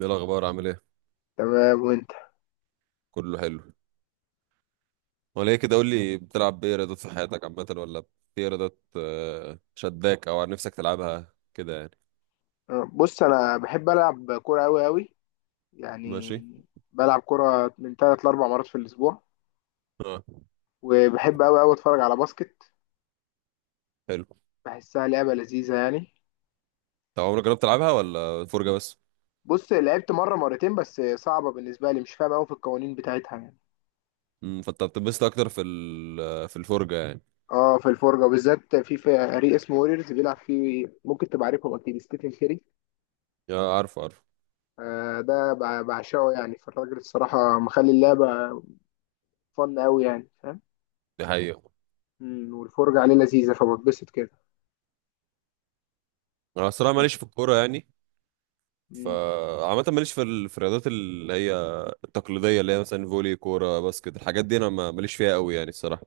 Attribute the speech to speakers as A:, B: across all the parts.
A: ايه الاخبار، عامل ايه؟
B: تمام، وانت؟
A: كله حلو. ولا ايه كده، قول لي، بتلعب بايه رياضات في حياتك عامه، ولا في رياضات شداك او عن نفسك تلعبها كده يعني؟
B: بص، انا بحب العب كوره قوي قوي
A: ماشي.
B: يعني. بلعب كوره من ثلاث لاربع مرات في الاسبوع،
A: اه،
B: وبحب قوي قوي اتفرج على باسكت.
A: حلو.
B: بحسها لعبه لذيذه يعني.
A: طب عمرك جربت تلعبها ولا فرجه بس؟
B: بص، لعبت مره مرتين بس صعبه بالنسبه لي، مش فاهم قوي في القوانين بتاعتها يعني.
A: فانت بتنبسط اكتر في الفرجه يعني.
B: اه، في الفرجه بالذات في فريق اسمه ووريرز بيلعب فيه، ممكن تبقى عارفهم اكيد، ستيفن كيري.
A: يا عارف عارف.
B: آه، ده بعشقه يعني، فالراجل الصراحه مخلي اللعبه فن قوي يعني، فاهم.
A: دي حقيقه.
B: والفرجه عليه لذيذه فبتبسط كده.
A: انا الصراحه ماليش في الكوره يعني،
B: مم.
A: فعامة ماليش في الرياضات اللي هي التقليدية، اللي هي مثلا فولي، كورة، باسكت، الحاجات دي أنا ماليش فيها قوي يعني الصراحة.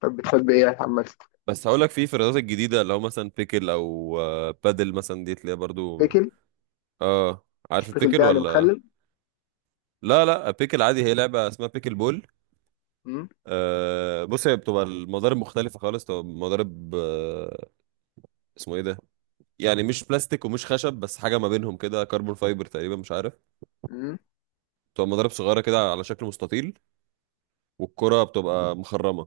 B: طب بتحب ايه يا محمد؟
A: بس هقول لك في الرياضات الجديده، اللي هو مثلا بيكل او بادل مثلا، دي تلاقيها برضو.
B: بيكل.
A: اه،
B: مش
A: عارف
B: بيكل ده
A: البيكل
B: يعني
A: ولا؟
B: مخلل؟
A: لا لا، بيكل عادي، هي لعبه اسمها بيكل بول.
B: امم.
A: آه بص، هي بتبقى المضارب مختلفه خالص، تبقى مضارب آه اسمه ايه ده، يعني مش بلاستيك ومش خشب، بس حاجه ما بينهم كده، كربون فايبر تقريبا، مش عارف.
B: امم.
A: بتبقى مضارب صغيره كده على شكل مستطيل، والكره بتبقى مخرمه.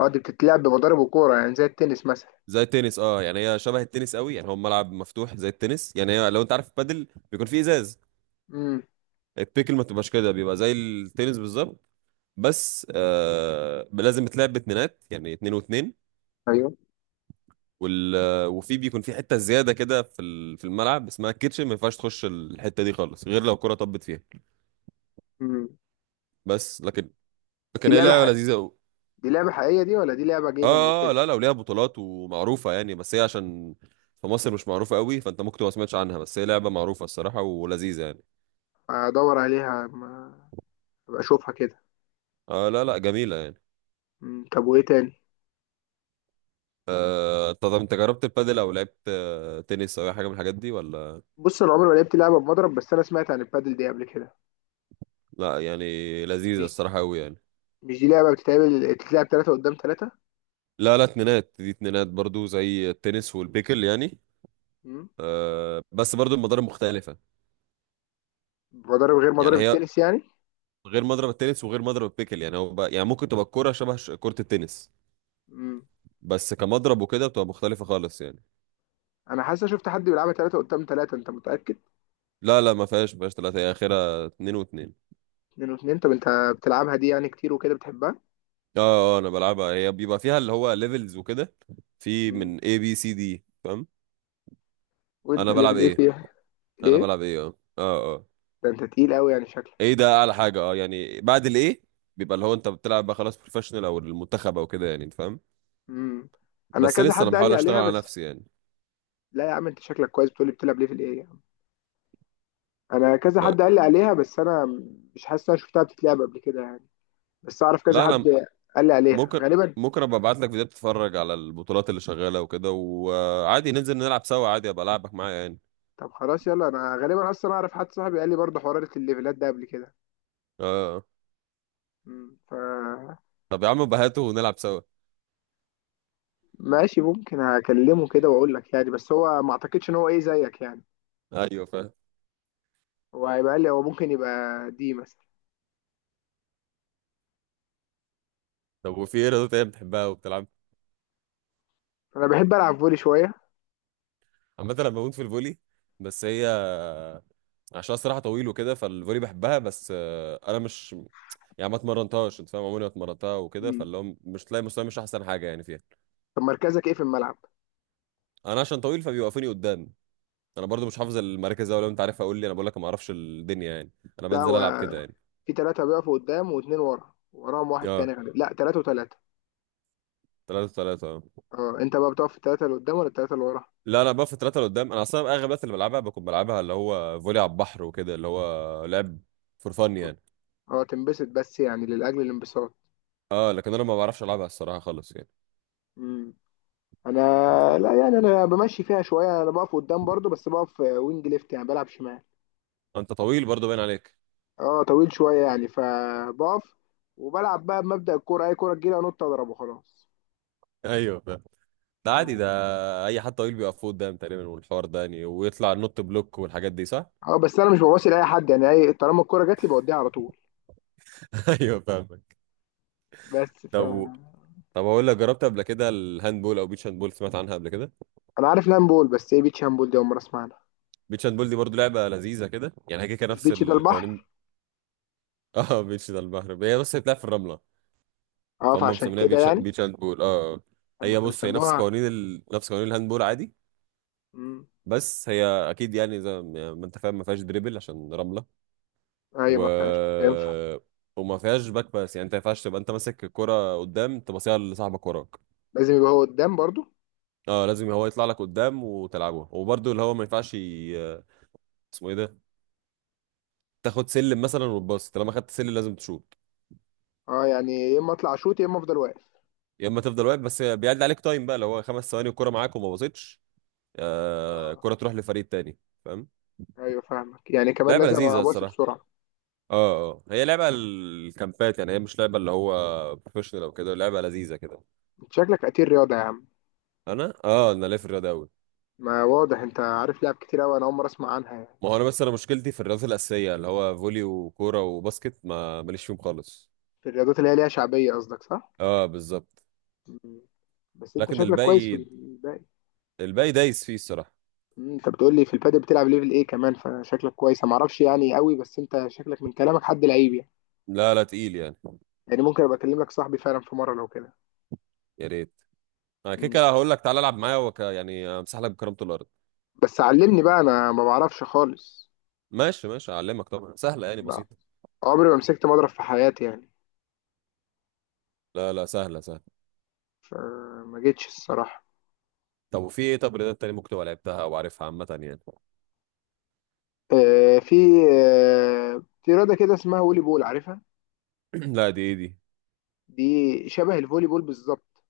B: اه، دي بتتلعب بمضارب وكوره يعني زي التنس مثلا؟
A: زي التنس، اه يعني، هي شبه التنس قوي يعني، هو ملعب مفتوح زي التنس يعني، هي لو انت عارف البادل بيكون فيه ازاز.
B: امم.
A: التيكل ما تبقاش كده، بيبقى زي التنس بالظبط، بس لازم تلعب باتنينات يعني اتنين واتنين.
B: ايوه.
A: وال آه، وفي بيكون في حته زياده كده في الملعب اسمها الكيتشن، ما ينفعش تخش الحته دي خالص غير لو الكره طبت فيها.
B: امم.
A: بس لكن،
B: دي
A: لكن هي
B: لعبه
A: لعبه
B: حق...
A: لذيذه قوي.
B: دي لعبه حقيقيه دي ولا دي لعبه جيمنج
A: اه
B: وكده؟
A: لا، لو ليها بطولات ومعروفه يعني، بس هي عشان في مصر مش معروفه قوي، فانت ممكن تبقى ما سمعتش عنها، بس هي لعبه معروفه الصراحه ولذيذه يعني.
B: ادور عليها، ما ابقى اشوفها كده.
A: اه لا لا، جميله يعني.
B: طب وايه تاني؟
A: طب انت جربت البادل او لعبت تنس او اي حاجه من الحاجات دي ولا؟
B: بص، انا عمري ما لعبت لعبه بمضرب، بس انا سمعت عن البادل دي قبل كده.
A: لا يعني، لذيذة
B: مش
A: الصراحة أوي يعني.
B: مش دي لعبه بتتلعب 3 قدام 3؟
A: لا لا، اتنينات، دي اتنينات برضو زي التنس والبيكل يعني.
B: امم.
A: بس برضو المضارب مختلفة
B: مضارب غير
A: يعني،
B: مضارب
A: هي
B: التنس يعني؟
A: غير مضرب التنس وغير مضرب البيكل يعني، هو بقى يعني، ممكن تبقى الكورة شبه كرة التنس،
B: امم.
A: بس كمضرب وكده بتبقى مختلفة خالص يعني.
B: انا حاسس شفت حد بيلعبها 3 قدام 3، انت متاكد؟
A: لا لا، ما فيهاش ثلاثة، هي آخرها اتنين واتنين.
B: 2 و2. طب انت بتلعبها دي يعني كتير وكده بتحبها؟
A: اه اه، أنا بلعبها، هي بيبقى فيها اللي هو ليفلز وكده، في
B: مم.
A: من A B C D فاهم.
B: وانت
A: أنا بلعب
B: ليفل ايه
A: ايه؟
B: فيها؟
A: أنا
B: ايه
A: بلعب ايه، اه اه اه،
B: ده، انت تقيل قوي يعني شكلك.
A: ايه ده اعلى حاجه، اه يعني، بعد الايه بيبقى اللي هو انت بتلعب بقى خلاص بروفيشنال او المنتخب او كده يعني، انت فاهم.
B: امم. انا
A: بس
B: كذا
A: لسه انا
B: حد قال
A: بحاول
B: لي
A: اشتغل
B: عليها
A: على
B: بس.
A: نفسي يعني.
B: لا يا عم، انت شكلك كويس، بتقولي بتلعب ليفل ايه يا عم. انا كذا حد قال لي عليها، بس انا مش حاسس إن انا شفتها بتتلعب قبل كده يعني، بس اعرف كذا
A: لا
B: حد
A: انا،
B: قال لي عليها
A: ممكن
B: غالبا.
A: ممكن ابقى ابعت لك فيديوهات تتفرج على البطولات اللي شغاله وكده، وعادي ننزل نلعب سوا، عادي ابقى العبك معايا يعني.
B: طب خلاص يلا، انا غالبا اصلا اعرف حد صاحبي قال لي برضه حوار الليفلات ده قبل كده.
A: اه،
B: ف
A: طب يا عم بهاته ونلعب سوا.
B: ماشي، ممكن هكلمه كده واقول لك يعني، بس هو ما اعتقدش ان هو ايه زيك يعني.
A: ايوه فاهم.
B: هو هيبقى قال لي هو ممكن يبقى دي مثلا.
A: طب وفي ايه رياضه تانية بتحبها وبتلعب
B: انا بحب العب فولي شويه.
A: عامه؟ انا بموت في الفولي، بس هي عشان الصراحه طويل وكده، فالفولي بحبها بس، انا مش يعني، ما اتمرنتهاش، انت فاهم، عمري ما اتمرنتها وكده، فاللي هو مش تلاقي مستواي مش احسن حاجه يعني فيها.
B: طب مركزك ايه في الملعب؟
A: انا عشان طويل فبيوقفوني قدام. انا برضو مش حافظ المراكز أوي، لو انت عارفها قول لي، انا بقول لك ما اعرفش الدنيا يعني، انا
B: ده
A: بنزل
B: هو
A: العب كده يعني.
B: في ثلاثه بيقفوا قدام واثنين ورا، وراهم واحد تاني
A: اه،
B: غالبا، لا ثلاثه وثلاثه.
A: ثلاثة ثلاثة اه.
B: اه، انت بقى بتقف في الثلاثه اللي قدام ولا الثلاثه اللي ورا؟
A: لا انا بقى في ثلاثة قدام، انا اصلا اغلب الوقت اللي بلعبها بكون بلعبها اللي هو فولي على البحر وكده، اللي هو لعب فور فن يعني.
B: اه، تنبسط بس يعني لاجل الانبساط.
A: اه، لكن انا ما بعرفش العبها الصراحة خالص يعني،
B: امم. انا
A: انت فاهم.
B: لا يعني، انا بمشي فيها شويه، انا بقف قدام برضو، بس بقف وينج ليفت يعني بلعب شمال.
A: انت طويل برضو باين عليك.
B: اه، طويل شويه يعني، فبقف وبلعب بقى بمبدأ الكوره، اي كوره تجيلي انط اضرب وخلاص.
A: ايوه فاهم. ده عادي ده،
B: ف-
A: اي حد طويل بيقف قدام تقريبا، والحوار ده يعني، ويطلع نوت بلوك والحاجات دي صح.
B: اه، بس انا مش بباصي لاي حد يعني، اي طالما الكوره جات لي بوديها على طول.
A: ايوه فاهمك.
B: بس ف
A: طب طب اقول لك، جربت قبل كده الهاند بول او بيتش هاند بول؟ سمعت عنها قبل كده؟
B: انا عارف لامبول، بس ايه بيتش هامبول دي؟ اول مره اسمع عنها.
A: بيتش هاند بول دي برضو لعبه لذيذه كده يعني، هي كده
B: مش
A: نفس
B: بيتش ده
A: القوانين.
B: البحر؟
A: اه بيتش ده البحر، هي بس بتلعب في الرمله،
B: اه،
A: فهم
B: فعشان
A: مسمينها
B: كده
A: بيتش،
B: يعني،
A: بيتش هاند بول اه.
B: لما
A: هي
B: كانوا
A: بص، هي نفس
B: سموها.
A: قوانين نفس قوانين الهاند بول عادي.
B: امم.
A: بس هي اكيد يعني، زي ما يعني، ما انت فاهم، ما فيهاش دريبل عشان رمله.
B: ايوه. ما فيهاش
A: و
B: ينفع.
A: وما فيهاش باك باس يعني، انت ما ينفعش تبقى انت ماسك الكرة قدام تبصيها لصاحبك وراك.
B: لازم يبقى هو قدام برضو.
A: اه لازم هو يطلع لك قدام وتلعبها، وبرضه اللي هو ما ينفعش، اسمه ايه ده تاخد سلم مثلا وتباص، طالما خدت سلم لازم تشوط.
B: اه، يعني يا اما اطلع اشوط يا اما افضل واقف.
A: يا اما تفضل واقف، بس بيعد عليك تايم بقى، لو هو 5 ثواني والكره معاك وما باصتش
B: اه.
A: الكره تروح لفريق تاني، فاهم.
B: ايوه فاهمك، يعني كمان
A: لعبه
B: لازم
A: لذيذه
B: ابقى باصي
A: الصراحه.
B: بسرعه.
A: اه اه، هي لعبه الكامبات يعني، هي مش لعبه اللي هو بروفيشنال او كده، لعبه لذيذه كده.
B: انت شكلك قتيل رياضه يا عم.
A: انا اه، انا ليا في الرياضه قوي.
B: ما واضح، انت عارف لعب كتير قوي، انا اول مره اسمع عنها يعني.
A: ما هو انا بس، انا مشكلتي في الرياضات الاساسيه اللي هو فولي وكوره وباسكت، ما ماليش فيهم خالص.
B: في الرياضات اللي هي ليها شعبيه قصدك، صح؟
A: اه بالظبط.
B: مم. بس انت
A: لكن
B: شكلك كويس في
A: الباقي،
B: الباقي.
A: الباقي دايس فيه الصراحه.
B: انت بتقول لي في البادل بتلعب ليفل ايه كمان، فشكلك كويس، انا ما اعرفش يعني قوي، بس انت شكلك من كلامك حد لعيب يعني.
A: لا لا تقيل يعني.
B: يعني ممكن ابقى اكلم لك صاحبي فعلا في مره لو كده.
A: يا ريت، انا كده
B: مم.
A: كده هقول لك تعالى العب معايا يعني امسح لك بكرامة الارض.
B: بس علمني بقى، انا ما بعرفش خالص.
A: ماشي ماشي، اعلمك طبعا، سهله يعني
B: لا،
A: بسيطه.
B: عمري ما مسكت مضرب في حياتي يعني،
A: لا لا، سهله سهله.
B: فما جيتش الصراحه.
A: طب وفي ايه، طب رياضات تاني ممكن تبقى لعبتها او عارفها عامه يعني؟
B: آه في في رياضه كده اسمها فولي بول، عارفها؟
A: لا، دي ايه دي؟
B: دي شبه الفولي بول بالظبط،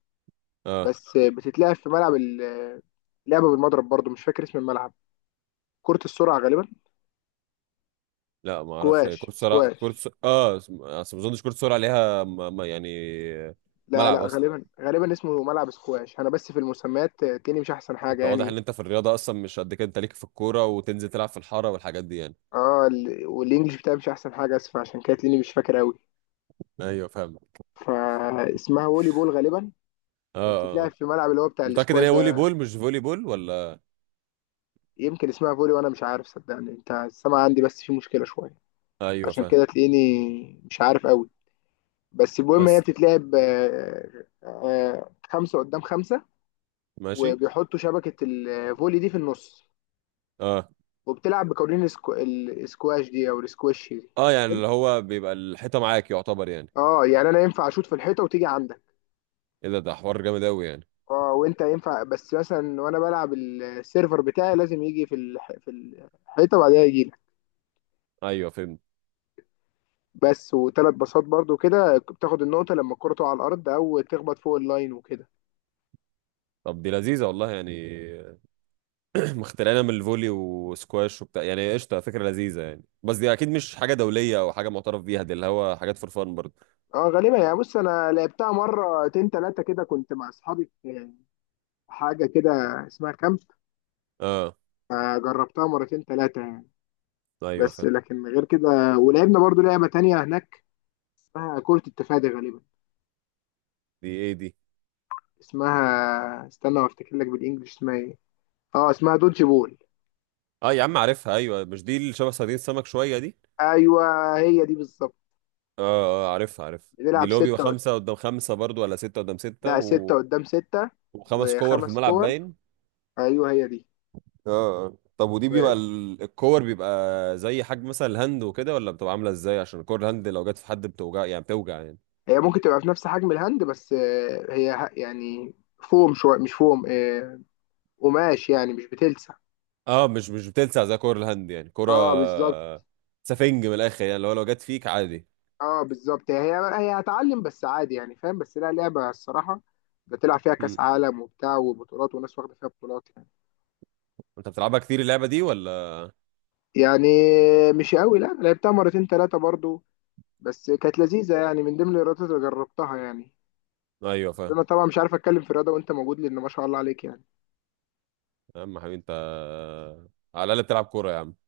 A: اه
B: بس بتتلعب في ملعب لعبه بالمضرب برضو، مش فاكر اسم الملعب. كره السرعه غالبا.
A: لا ما اعرفش، هي
B: سكواش،
A: كره سرعه،
B: سكواش.
A: اه اصل ما اظنش كره سرعه ليها يعني
B: لا
A: ملعب
B: لا،
A: اصلا.
B: غالبا غالبا اسمه ملعب سكواش، انا بس في المسميات تلاقيني مش احسن حاجه
A: انت واضح
B: يعني.
A: ان انت في الرياضه اصلا مش قد كده، انت ليك في الكوره وتنزل تلعب في الحاره والحاجات دي يعني.
B: اه، والانجليش بتاعي مش احسن حاجه، اسف، عشان كده تلاقيني مش فاكر قوي.
A: ايوه فاهم اه
B: فاسمها فولي بول غالبا،
A: اه
B: بتتلعب
A: آه.
B: في الملعب اللي هو بتاع
A: متاكد ان هي
B: الاسكواش
A: فولي
B: ده.
A: بول مش فولي بول ولا؟
B: يمكن اسمها فولي وانا مش عارف، صدقني انت السمع عندي بس في مشكله شويه،
A: ايوه
B: عشان
A: فاهم،
B: كده تلاقيني مش عارف قوي. بس المهم، هي
A: بس
B: بتتلعب 5 قدام 5،
A: ماشي.
B: وبيحطوا شبكه الفولي دي في النص،
A: اه
B: وبتلعب بقوانين الاسكواش دي او الاسكواش دي.
A: اه، يعني اللي هو بيبقى الحيطه معاك يعتبر يعني.
B: اه، يعني انا ينفع اشوط في الحيطه وتيجي عندك.
A: ايه ده، ده حوار جامد قوي يعني.
B: اه، وانت ينفع بس مثلا، وانا بلعب السيرفر بتاعي لازم يجي في في الحيطه بعدها يجي لك.
A: ايوه فهمت.
B: بس وثلاث باصات برضو كده بتاخد النقطه لما الكره تقع على الارض او تخبط فوق اللاين وكده.
A: طب دي لذيذه والله يعني. مخترعينها من الفولي وسكواش وبتاع يعني، قشطه، فكره لذيذه يعني، بس دي اكيد مش حاجه دوليه او حاجه معترف بيها، دي اللي هو حاجات فور فان برضه.
B: اه غالبا يعني، بص انا لعبتها مرتين ثلاثه كده، كنت مع اصحابي في حاجه كده اسمها كامب.
A: اه
B: جربتها مرتين ثلاثه يعني،
A: ايوه
B: بس
A: فاهم.
B: لكن غير كده ولعبنا برضو لعبه تانية هناك اسمها كره التفادي غالبا،
A: دي ايه دي؟
B: اسمها استنى وافتكر لك بالانجلش اسمها ايه. اه، اسمها دودج بول.
A: اه يا عم عارفها، ايوه، مش دي اللي شبه صيادين السمك شويه دي.
B: ايوه هي دي بالظبط.
A: اه اه، عارفها عارفها، دي
B: بنلعب
A: اللي هو بيبقى
B: ستة قد...
A: خمسه قدام خمسه برضه، ولا سته قدام سته
B: لا 6 قدام 6
A: وخمس كور في
B: وخمس
A: الملعب
B: كور.
A: باين.
B: ايوه هي دي.
A: اه، طب ودي بيبقى
B: و...
A: الكور بيبقى زي حجم مثلا الهاند وكده، ولا بتبقى عامله ازاي؟ عشان كور الهاند لو جت في حد بتوجع يعني بتوجع يعني.
B: هي ممكن تبقى في نفس حجم الهاند، بس يعني فوم شوية، مش فوم، قماش يعني، مش بتلسع.
A: اه مش بتلسع زي كور الهاند يعني، كرة
B: اه بالظبط.
A: سفنج من الاخر يعني، لو جت فيك عادي.
B: اه بالظبط، هي هتعلم بس عادي يعني، فاهم، بس لا، لعبة الصراحة بتلعب فيها كأس
A: مم.
B: عالم وبتاع وبطولات وناس واخدة فيها بطولات يعني.
A: انت بتلعبها كتير اللعبه دي ولا؟
B: يعني مش قوي، لا لعبتها مرتين ثلاثة برضو، بس كانت لذيذة يعني، من ضمن الرياضات اللي جربتها يعني.
A: ايوه فاهم.
B: انا طبعا مش عارف اتكلم في الرياضه وانت موجود، لان ما شاء الله عليك يعني.
A: يا عم حبيبي انت، على الاقل بتلعب كوره يا عم.